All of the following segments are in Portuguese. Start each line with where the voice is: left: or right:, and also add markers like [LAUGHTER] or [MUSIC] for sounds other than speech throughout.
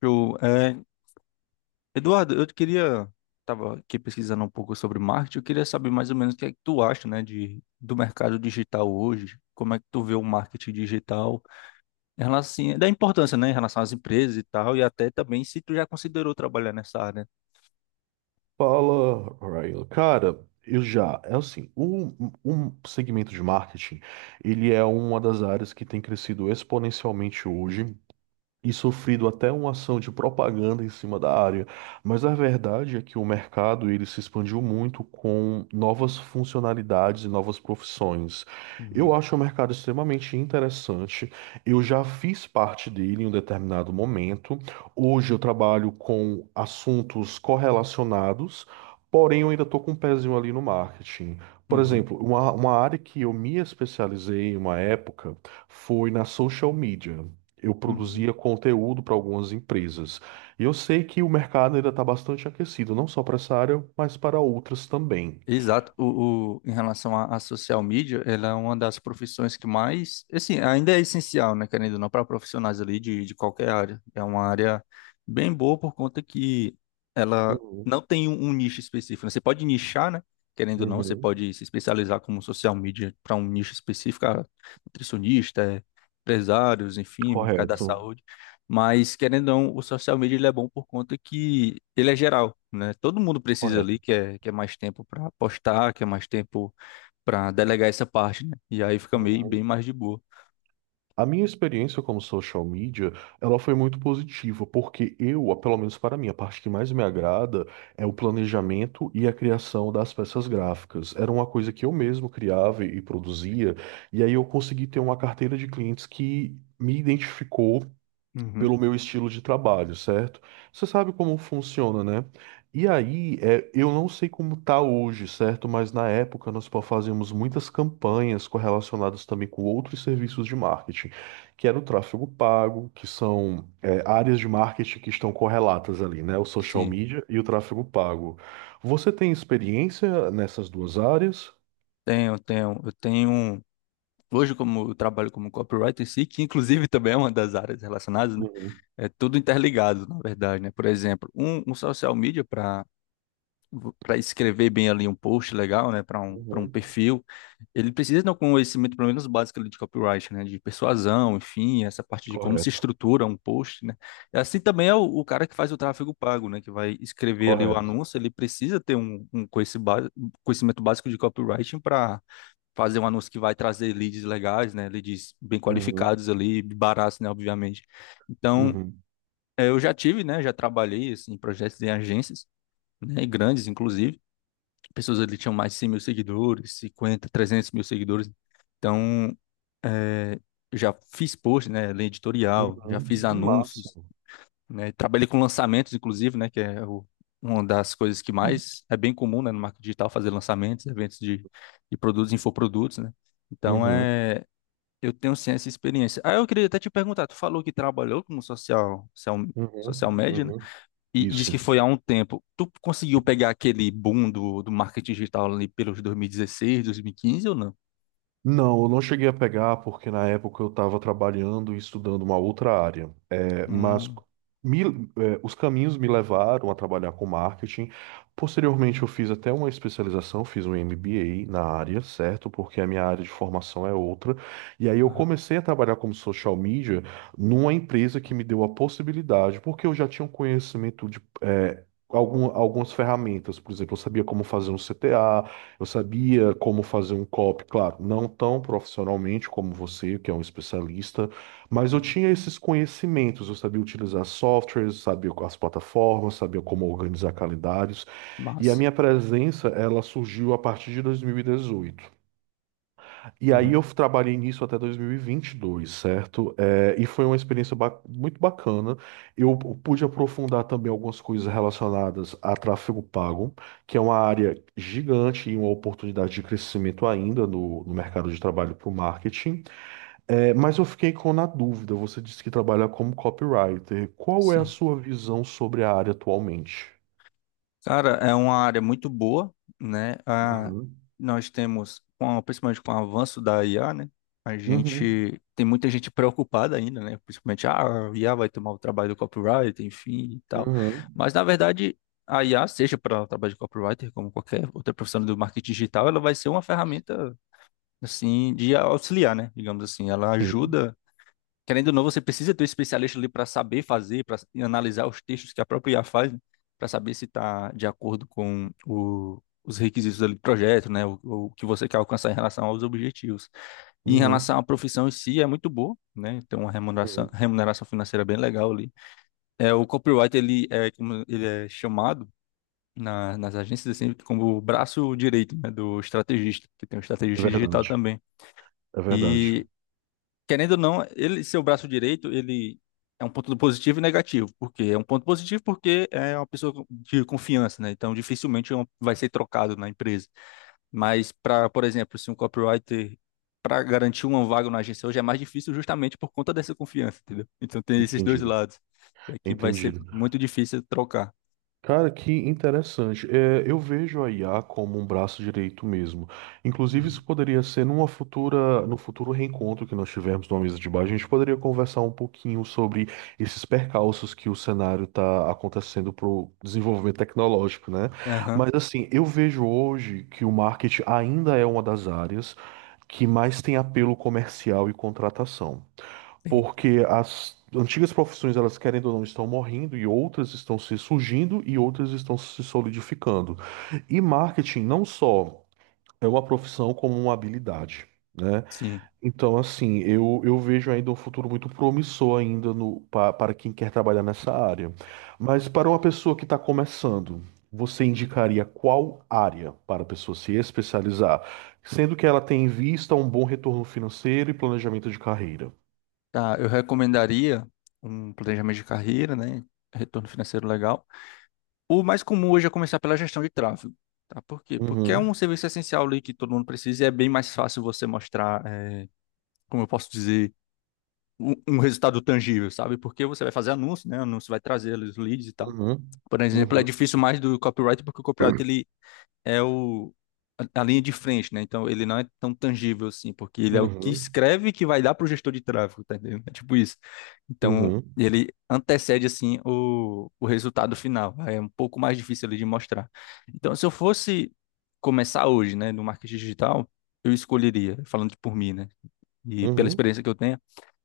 left: Show. Eduardo, eu queria, estava aqui pesquisando um pouco sobre marketing, eu queria saber mais ou menos o que é que tu acha, né, do mercado digital hoje, como é que tu vê o marketing digital, em relação, assim, da importância, né, em relação às empresas e tal, e até também se tu já considerou trabalhar nessa área.
right: Fala, Ryan. Cara, eu já, é assim, O um segmento de marketing, ele é uma das áreas que tem crescido exponencialmente hoje e sofrido até uma ação de propaganda em cima da área. Mas a verdade é que o mercado ele se expandiu muito com novas funcionalidades e novas profissões. Eu
left: Uhum,
right: acho o mercado extremamente interessante. Eu já fiz parte dele em um determinado momento. Hoje eu trabalho com assuntos correlacionados, porém eu ainda estou com um pezinho ali no marketing. Por
left: uhum,
right: exemplo, uma área que eu me especializei em uma época foi na social media. Eu
left: uhum.
right: produzia conteúdo para algumas empresas. E eu sei que o mercado ainda está bastante aquecido, não só para essa área, mas para outras também.
left: Exato. Em relação à social media, ela é uma das profissões que mais, assim, ainda é essencial, né, querendo ou não, para profissionais ali de qualquer área. É uma área bem boa por conta que ela
right: Uhum,
left: não tem um nicho específico. Né? Você pode nichar, né, querendo ou não, você
right: uhum.
left: pode se especializar como social media para um nicho específico, nutricionista, empresários, enfim, mercado da
right: Correto,
left: saúde. Mas, querendo ou não, o social media ele é bom por conta que ele é geral, né? Todo mundo precisa ali,
right: correto.
left: quer mais tempo para postar, quer mais tempo para delegar essa parte, né? E aí fica meio bem
right: Uhum.
left: mais de boa.
right: A minha experiência como social media, ela foi muito positiva, porque eu, pelo menos para mim, a parte que mais me agrada é o planejamento e a criação das peças gráficas. Era uma coisa que eu mesmo criava e produzia, e aí eu consegui ter uma carteira de clientes que me identificou
left: Uhum.
right: pelo meu estilo de trabalho, certo? Você sabe como funciona, né? E aí, eu não sei como tá hoje, certo? Mas na época fazíamos muitas campanhas correlacionadas também com outros serviços de marketing, que era o tráfego pago, que são, áreas de marketing que estão correlatas ali, né? O social
left: Sim,
right: media e o tráfego pago. Você tem experiência nessas duas áreas?
left: tenho. Eu tenho. Hoje, como eu trabalho como copywriter em si, que inclusive [LAUGHS] também é uma das áreas relacionadas, né?
right: Uhum,
left: É tudo interligado, na verdade, né? Por exemplo, um social media para escrever bem ali um post legal, né, para um
right: uhum.
left: perfil, ele precisa ter um conhecimento pelo menos básico ali de copyright, né, de persuasão, enfim, essa parte de como se
right: Correto,
left: estrutura um post, né. E assim também é o cara que faz o tráfego pago, né, que vai escrever ali o
right: correto.
left: anúncio, ele precisa ter um conhecimento básico de copywriting para fazer um anúncio que vai trazer leads legais, né, leads bem
right: Uhum,
left: qualificados ali, baratos, né, obviamente. Então,
right: uhum,
left: eu já tive, né, já trabalhei assim em projetos em agências, né, grandes inclusive pessoas ali tinham mais de 100 mil seguidores, 50, 300 mil seguidores. Então, é, já fiz post, né, linha editorial, já
right: uhum.
left: fiz
right: Que massa.
left: anúncios, né, trabalhei com lançamentos, inclusive, né, que é uma das coisas que mais é bem comum, né, no marketing digital, fazer lançamentos, eventos de produtos, infoprodutos, né. Então,
right: Uhum.
left: eu tenho sim essa experiência. Ah, eu queria até te perguntar, tu falou que trabalhou como
right: Uhum,
left: social media, né?
right: uhum.
left: E diz
right: Isso.
left: que foi há um tempo. Tu conseguiu pegar aquele boom do marketing digital ali pelos 2016, 2015 ou não?
right: Não, eu não cheguei a pegar porque na época eu estava trabalhando e estudando uma outra área. É, mas
left: Hum,
right: me- os caminhos me levaram a trabalhar com marketing. Posteriormente, eu fiz até uma especialização, fiz um MBA na área, certo? Porque a minha área de formação é outra. E aí eu
left: aham.
right: comecei a trabalhar como social media numa empresa que me deu a possibilidade, porque eu já tinha um conhecimento de. Algumas ferramentas, por exemplo, eu sabia como fazer um CTA. Eu sabia como fazer um copy, claro, não tão profissionalmente como você, que é um especialista, mas eu tinha esses conhecimentos, eu sabia utilizar softwares, sabia as plataformas, sabia como organizar calendários, e a
left: Massa.
right: minha presença, ela surgiu a partir de 2018. E aí
left: Uhum,
right: eu trabalhei nisso até 2022, certo? E foi uma experiência muito bacana. Eu pude aprofundar também algumas coisas relacionadas a tráfego pago, que é uma área gigante e uma oportunidade de crescimento ainda no mercado de trabalho para o marketing. É, mas eu fiquei com na dúvida. Você disse que trabalha como copywriter. Qual é a
left: sim.
right: sua visão sobre a área atualmente?
left: Cara, é uma área muito boa, né? Ah,
right: Uhum.
left: nós temos, principalmente com o avanço da IA, né? A
right: Uhum.
left: gente tem muita gente preocupada ainda, né? Principalmente, a IA vai tomar o trabalho do copywriter, enfim e tal.
right: Uhum.
left: Mas, na verdade, a IA, seja para o trabalho de copywriter, como qualquer outra profissional do marketing digital, ela vai ser uma ferramenta, assim, de auxiliar, né? Digamos assim, ela
right: Sim.
left: ajuda. Querendo ou não, você precisa ter um especialista ali para saber fazer, para analisar os textos que a própria IA faz, para saber se está de acordo com os requisitos ali do projeto, né? O que você quer alcançar em relação aos objetivos. E em
right: Uhum.
left: relação à profissão em si, é muito boa, né? Tem uma
right: Uhum.
left: remuneração financeira bem legal ali. É, o copyright, ele é, como ele é chamado nas agências assim, como o braço direito, né, do estrategista, que tem um
right: É
left: estrategista digital
right: verdade.
left: também.
right: É verdade.
left: E querendo ou não, ele, seu braço direito, ele é um ponto positivo e negativo. Por quê? É um ponto positivo porque é uma pessoa de confiança, né? Então, dificilmente é vai ser trocado na empresa. Mas, para, por exemplo, se um copywriter, para garantir uma vaga na agência hoje, é mais difícil justamente por conta dessa confiança, entendeu? Então, tem esses dois
right: Entendido.
left: lados. É que vai ser
right: Entendido.
left: muito difícil trocar.
right: Cara, que interessante. É, eu vejo a IA como um braço direito mesmo. Inclusive,
left: Uhum.
right: isso poderia ser numa futura, no futuro reencontro que nós tivermos numa mesa de bar, a gente poderia conversar um pouquinho sobre esses percalços que o cenário está acontecendo para o desenvolvimento tecnológico, né?
left: Aham,
right: Mas assim, eu vejo hoje que o marketing ainda é uma das áreas que mais tem apelo comercial e contratação
left: tem.
right: porque as antigas profissões, elas querendo ou não, estão morrendo e outras estão se surgindo e outras estão se solidificando. E marketing não só é uma profissão como uma habilidade. Né?
left: Sim.
right: Então, assim, eu vejo ainda um futuro muito promissor ainda no, pa- para quem quer trabalhar nessa área. Mas para uma pessoa que está começando, você indicaria qual área para a pessoa se especializar, sendo que ela tem em vista um bom retorno financeiro e planejamento de carreira?
left: Tá, eu recomendaria um planejamento de carreira, né? Retorno financeiro legal. O mais comum hoje é começar pela gestão de tráfego. Tá? Por quê? Porque é um serviço essencial ali que todo mundo precisa e é bem mais fácil você mostrar, como eu posso dizer, um resultado tangível, sabe? Porque você vai fazer anúncio, né? Anúncio vai trazer os leads e tal.
right: Uhum,
left: Por exemplo, é
right: uhum,
left: difícil mais do copyright porque o copyright ele é o a linha de frente, né? Então ele não é tão tangível assim, porque ele é o que
right: uhum,
left: escreve que vai dar pro gestor de tráfego, tá entendendo? É tipo isso. Então
right: uhum,
left: ele antecede assim o resultado final. É um pouco mais difícil ali de mostrar. Então se eu fosse começar hoje, né, no marketing digital, eu escolheria, falando por mim, né? E pela
right: uhum,
left: experiência que eu tenho.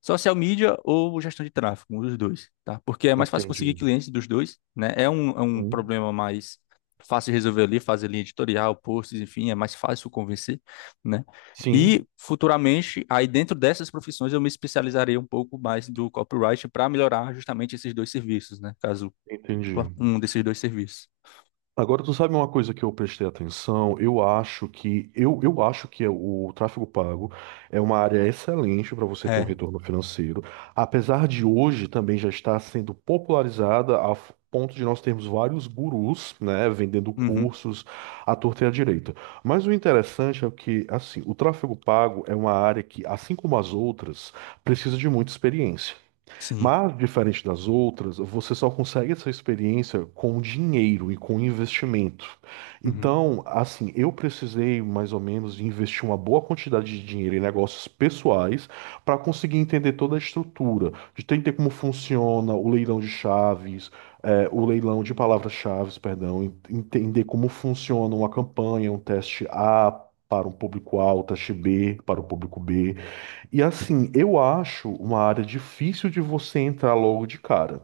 left: Social media ou gestão de tráfego, um dos dois, tá? Porque é mais fácil conseguir
right: entendi.
left: clientes dos dois, né? É um
right: Uhum.
left: problema mais fácil de resolver ali, fazer linha editorial, posts, enfim, é mais fácil convencer, né? E
right: Sim,
left: futuramente, aí dentro dessas profissões, eu me especializarei um pouco mais do copyright para melhorar justamente esses dois serviços, né? Caso
right: entendi.
left: um desses dois serviços.
right: Agora, tu sabe uma coisa que eu prestei atenção? Eu acho que é o tráfego pago é uma área excelente para você ter um
left: É,
right: retorno financeiro, apesar de hoje também já estar sendo popularizada a ponto de nós termos vários gurus, né, vendendo
left: uhum,
right: cursos à torta e à direita. Mas o interessante é que, assim, o tráfego pago é uma área que, assim como as outras, precisa de muita experiência.
left: sim.
right: Mas, diferente das outras, você só consegue essa experiência com dinheiro e com investimento.
left: Uhum.
right: Então, assim, eu precisei mais ou menos de investir uma boa quantidade de dinheiro em negócios pessoais para conseguir entender toda a estrutura, de entender como funciona o leilão de chaves, o leilão de palavras-chaves, perdão, entender como funciona uma campanha, um teste A. Para um público A, o teste B, para o público B. E assim, eu acho uma área difícil de você entrar logo de cara.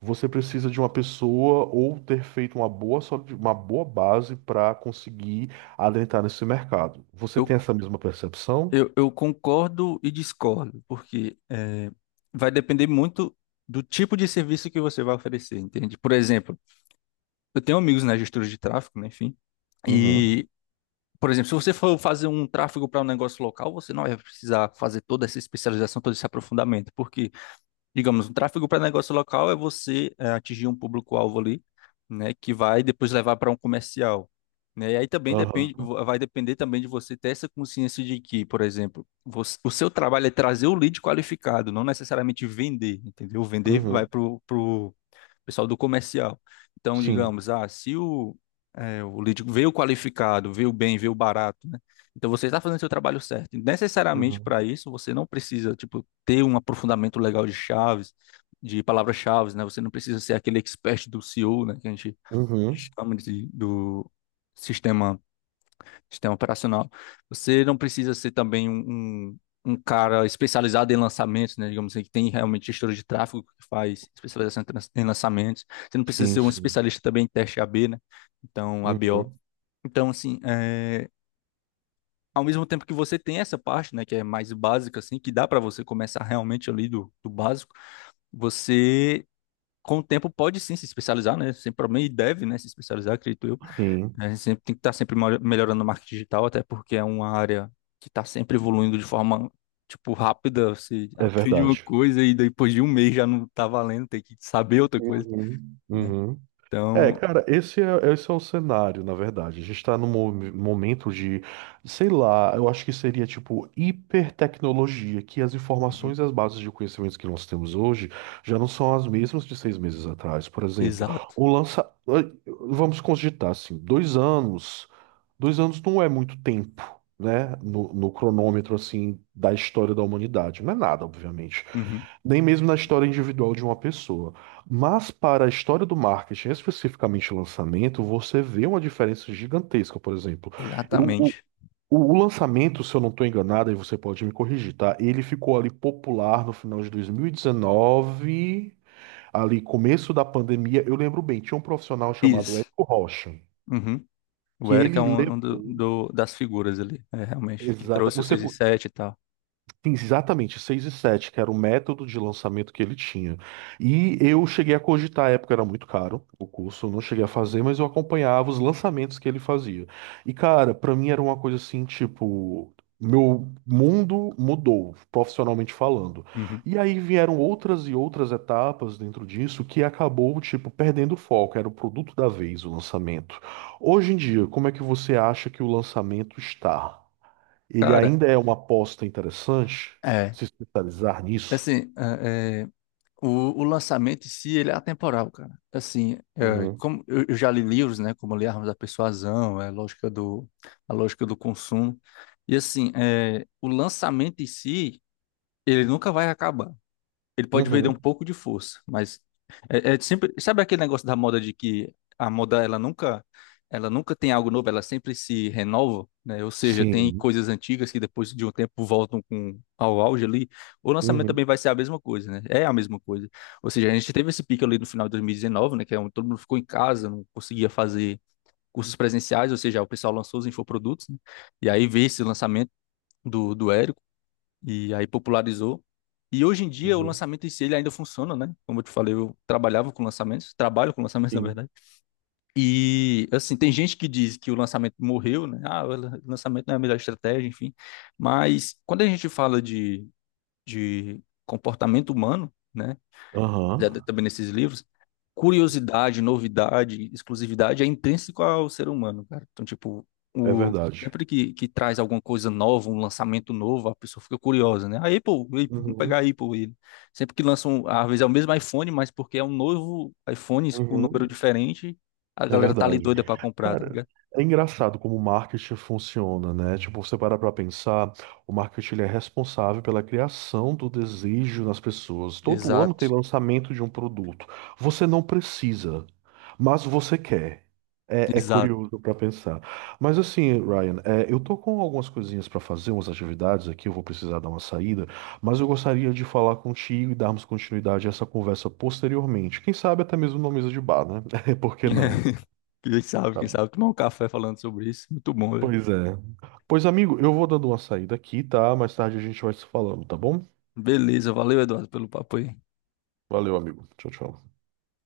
right: Você precisa de uma pessoa ou ter feito uma boa, uma boa base para conseguir adentrar nesse mercado. Você tem
left: Eu
right: essa mesma percepção?
left: eu concordo e discordo, porque vai depender muito do tipo de serviço que você vai oferecer, entende? Por exemplo, eu tenho amigos na gestora de tráfego, né, enfim,
right: Uhum.
left: e, por exemplo, se você for fazer um tráfego para um negócio local, você não vai precisar fazer toda essa especialização, todo esse aprofundamento, porque digamos, o tráfego para negócio local é você atingir um público-alvo ali, né, que vai depois levar para um comercial, né? E aí também depende,
right: Aham.
left: vai depender também de você ter essa consciência de que, por exemplo, o seu trabalho é trazer o lead qualificado, não necessariamente vender, entendeu? Vender vai
right: Uhum.
left: para o pessoal do comercial. Então,
right: Sim.
left: digamos, ah, se o lead veio qualificado, veio bem, veio barato, né? Então você está fazendo seu trabalho certo. E necessariamente
right: Uhum.
left: para isso, você não precisa, tipo, ter um aprofundamento legal de chaves, de palavras-chaves, né? Você não precisa ser aquele expert do CEO, né? Que a gente
right: Uhum.
left: chama de, do sistema, sistema operacional. Você não precisa ser também um cara especializado em lançamentos, né? Digamos assim, que tem realmente gestor de tráfego que faz especialização em em lançamentos. Você não precisa ser
right: Sim,
left: um
right: sim.
left: especialista também em teste A/B, né? Então, A/B/O.
right: Uhum.
left: Então, assim, ao mesmo tempo que você tem essa parte, né, que é mais básica, assim, que dá para você começar realmente ali do básico, você, com o tempo, pode sim se especializar, né? Sem problema, e deve, né, se especializar, acredito eu.
right: Sim.
left: A gente sempre tem que estar sempre melhorando o marketing digital, até porque é uma área que está sempre evoluindo de forma, tipo, rápida. Você [LAUGHS]
right: É
left: aprende uma
right: verdade.
left: coisa e depois de um mês já não tá valendo, tem que saber outra coisa,
right: Uhum.
left: né?
right: Uhum.
left: Então,
right: Cara, esse é o cenário, na verdade. A gente está num momento de, sei lá, eu acho que seria tipo hipertecnologia, que as
left: uhum.
right: informações e as bases de conhecimentos que nós temos hoje já não são as mesmas de 6 meses atrás. Por exemplo,
left: Exato.
right: o lança. Vamos cogitar assim, 2 anos. 2 anos não é muito tempo, né? No cronômetro, assim, da história da humanidade. Não é nada, obviamente
left: Uhum.
right: nem mesmo na história individual de uma pessoa. Mas para a história do marketing, especificamente lançamento, você vê uma diferença gigantesca, por exemplo. Eu, o,
left: Exatamente.
right: o lançamento, se eu não estou enganado, e você pode me corrigir, tá? Ele ficou ali popular no final de 2019, ali começo da pandemia. Eu lembro bem, tinha um profissional chamado
left: Isso.
right: Érico Rocha,
left: Uhum. O
right: que
left: Eric é
right: ele
left: um
right: levou.
left: das figuras ali, é, realmente, que
right: Exata.
left: trouxe o
right: Você,
left: 6 e 7 e tal.
right: sim, exatamente, 6 e 7 que era o método de lançamento que ele tinha. E eu cheguei a cogitar, à época era muito caro o curso, eu não cheguei a fazer, mas eu acompanhava os lançamentos que ele fazia. E cara, pra mim era uma coisa assim, tipo, meu mundo mudou, profissionalmente falando.
left: Uhum.
right: E aí vieram outras e outras etapas dentro disso que acabou, tipo, perdendo o foco, era o produto da vez, o lançamento. Hoje em dia, como é que você acha que o lançamento está? Ele
left: Cara,
right: ainda é uma aposta interessante
left: é.
right: se especializar nisso.
left: Assim, é, o, o lançamento em si, ele é atemporal, cara. Assim, é,
right: Uhum.
left: como eu já li livros, né? Como eu li Armas da Persuasão, é, A Lógica do Consumo. E assim, é, o lançamento em si, ele nunca vai acabar. Ele pode vender um
right: Uhum.
left: pouco de força, mas é sempre, sabe aquele negócio da moda de que a moda ela nunca tem algo novo, ela sempre se renova, né? Ou seja, tem
right: Sim.
left: coisas antigas que depois de um tempo voltam com ao auge ali. O lançamento
right: Uhum.
left: também vai ser a mesma coisa, né? É a mesma coisa. Ou seja, a gente teve esse pico ali no final de 2019, né? Que é onde todo mundo ficou em casa, não conseguia fazer cursos presenciais, ou seja, o pessoal lançou os infoprodutos, né? E aí veio esse lançamento do Érico e aí popularizou. E hoje em dia o
right: Uhum.
left: lançamento em si ele ainda funciona, né? Como eu te falei, eu trabalhava com lançamentos, trabalho com lançamentos, [LAUGHS] na
right: Sim.
left: verdade. E assim, tem gente que diz que o lançamento morreu, né? Ah, o lançamento não é a melhor estratégia, enfim. Mas quando a gente fala de comportamento humano, né? Né,
right: Aham.
left: também nesses livros, curiosidade, novidade, exclusividade é intrínseco ao ser humano, cara. Então, tipo,
right: É
left: o,
right: verdade.
left: sempre que traz alguma coisa nova, um lançamento novo, a pessoa fica curiosa, né? A Apple, vamos pegar a
right: Uhum.
left: Apple. Sempre que lançam, às vezes é o mesmo iPhone, mas porque é um novo iPhone com um número
right: Uhum.
left: diferente, a
right: É
left: galera tá ali
right: verdade.
left: doida pra comprar, tá
right: Cara,
left: ligado?
right: é engraçado como o marketing funciona, né? Tipo, você para pra pensar, o marketing ele é responsável pela criação do desejo nas pessoas. Todo ano tem
left: Exato,
right: lançamento de um produto. Você não precisa, mas você quer. É
left: exato.
right: curioso pra pensar. Mas assim, Ryan, eu tô com algumas coisinhas pra fazer, umas atividades aqui, eu vou precisar dar uma saída, mas eu gostaria de falar contigo e darmos continuidade a essa conversa posteriormente. Quem sabe até mesmo numa mesa de bar, né? [LAUGHS] Por que não?
left: [LAUGHS]
right: Tá
left: Quem sabe, tomar um café falando sobre isso. Muito bom, velho.
right: Pois é. Pois, amigo, eu vou dando uma saída aqui, tá? Mais tarde a gente vai se falando, tá bom?
left: Beleza, valeu, Eduardo, pelo papo aí.
right: Valeu, amigo. Tchau, tchau.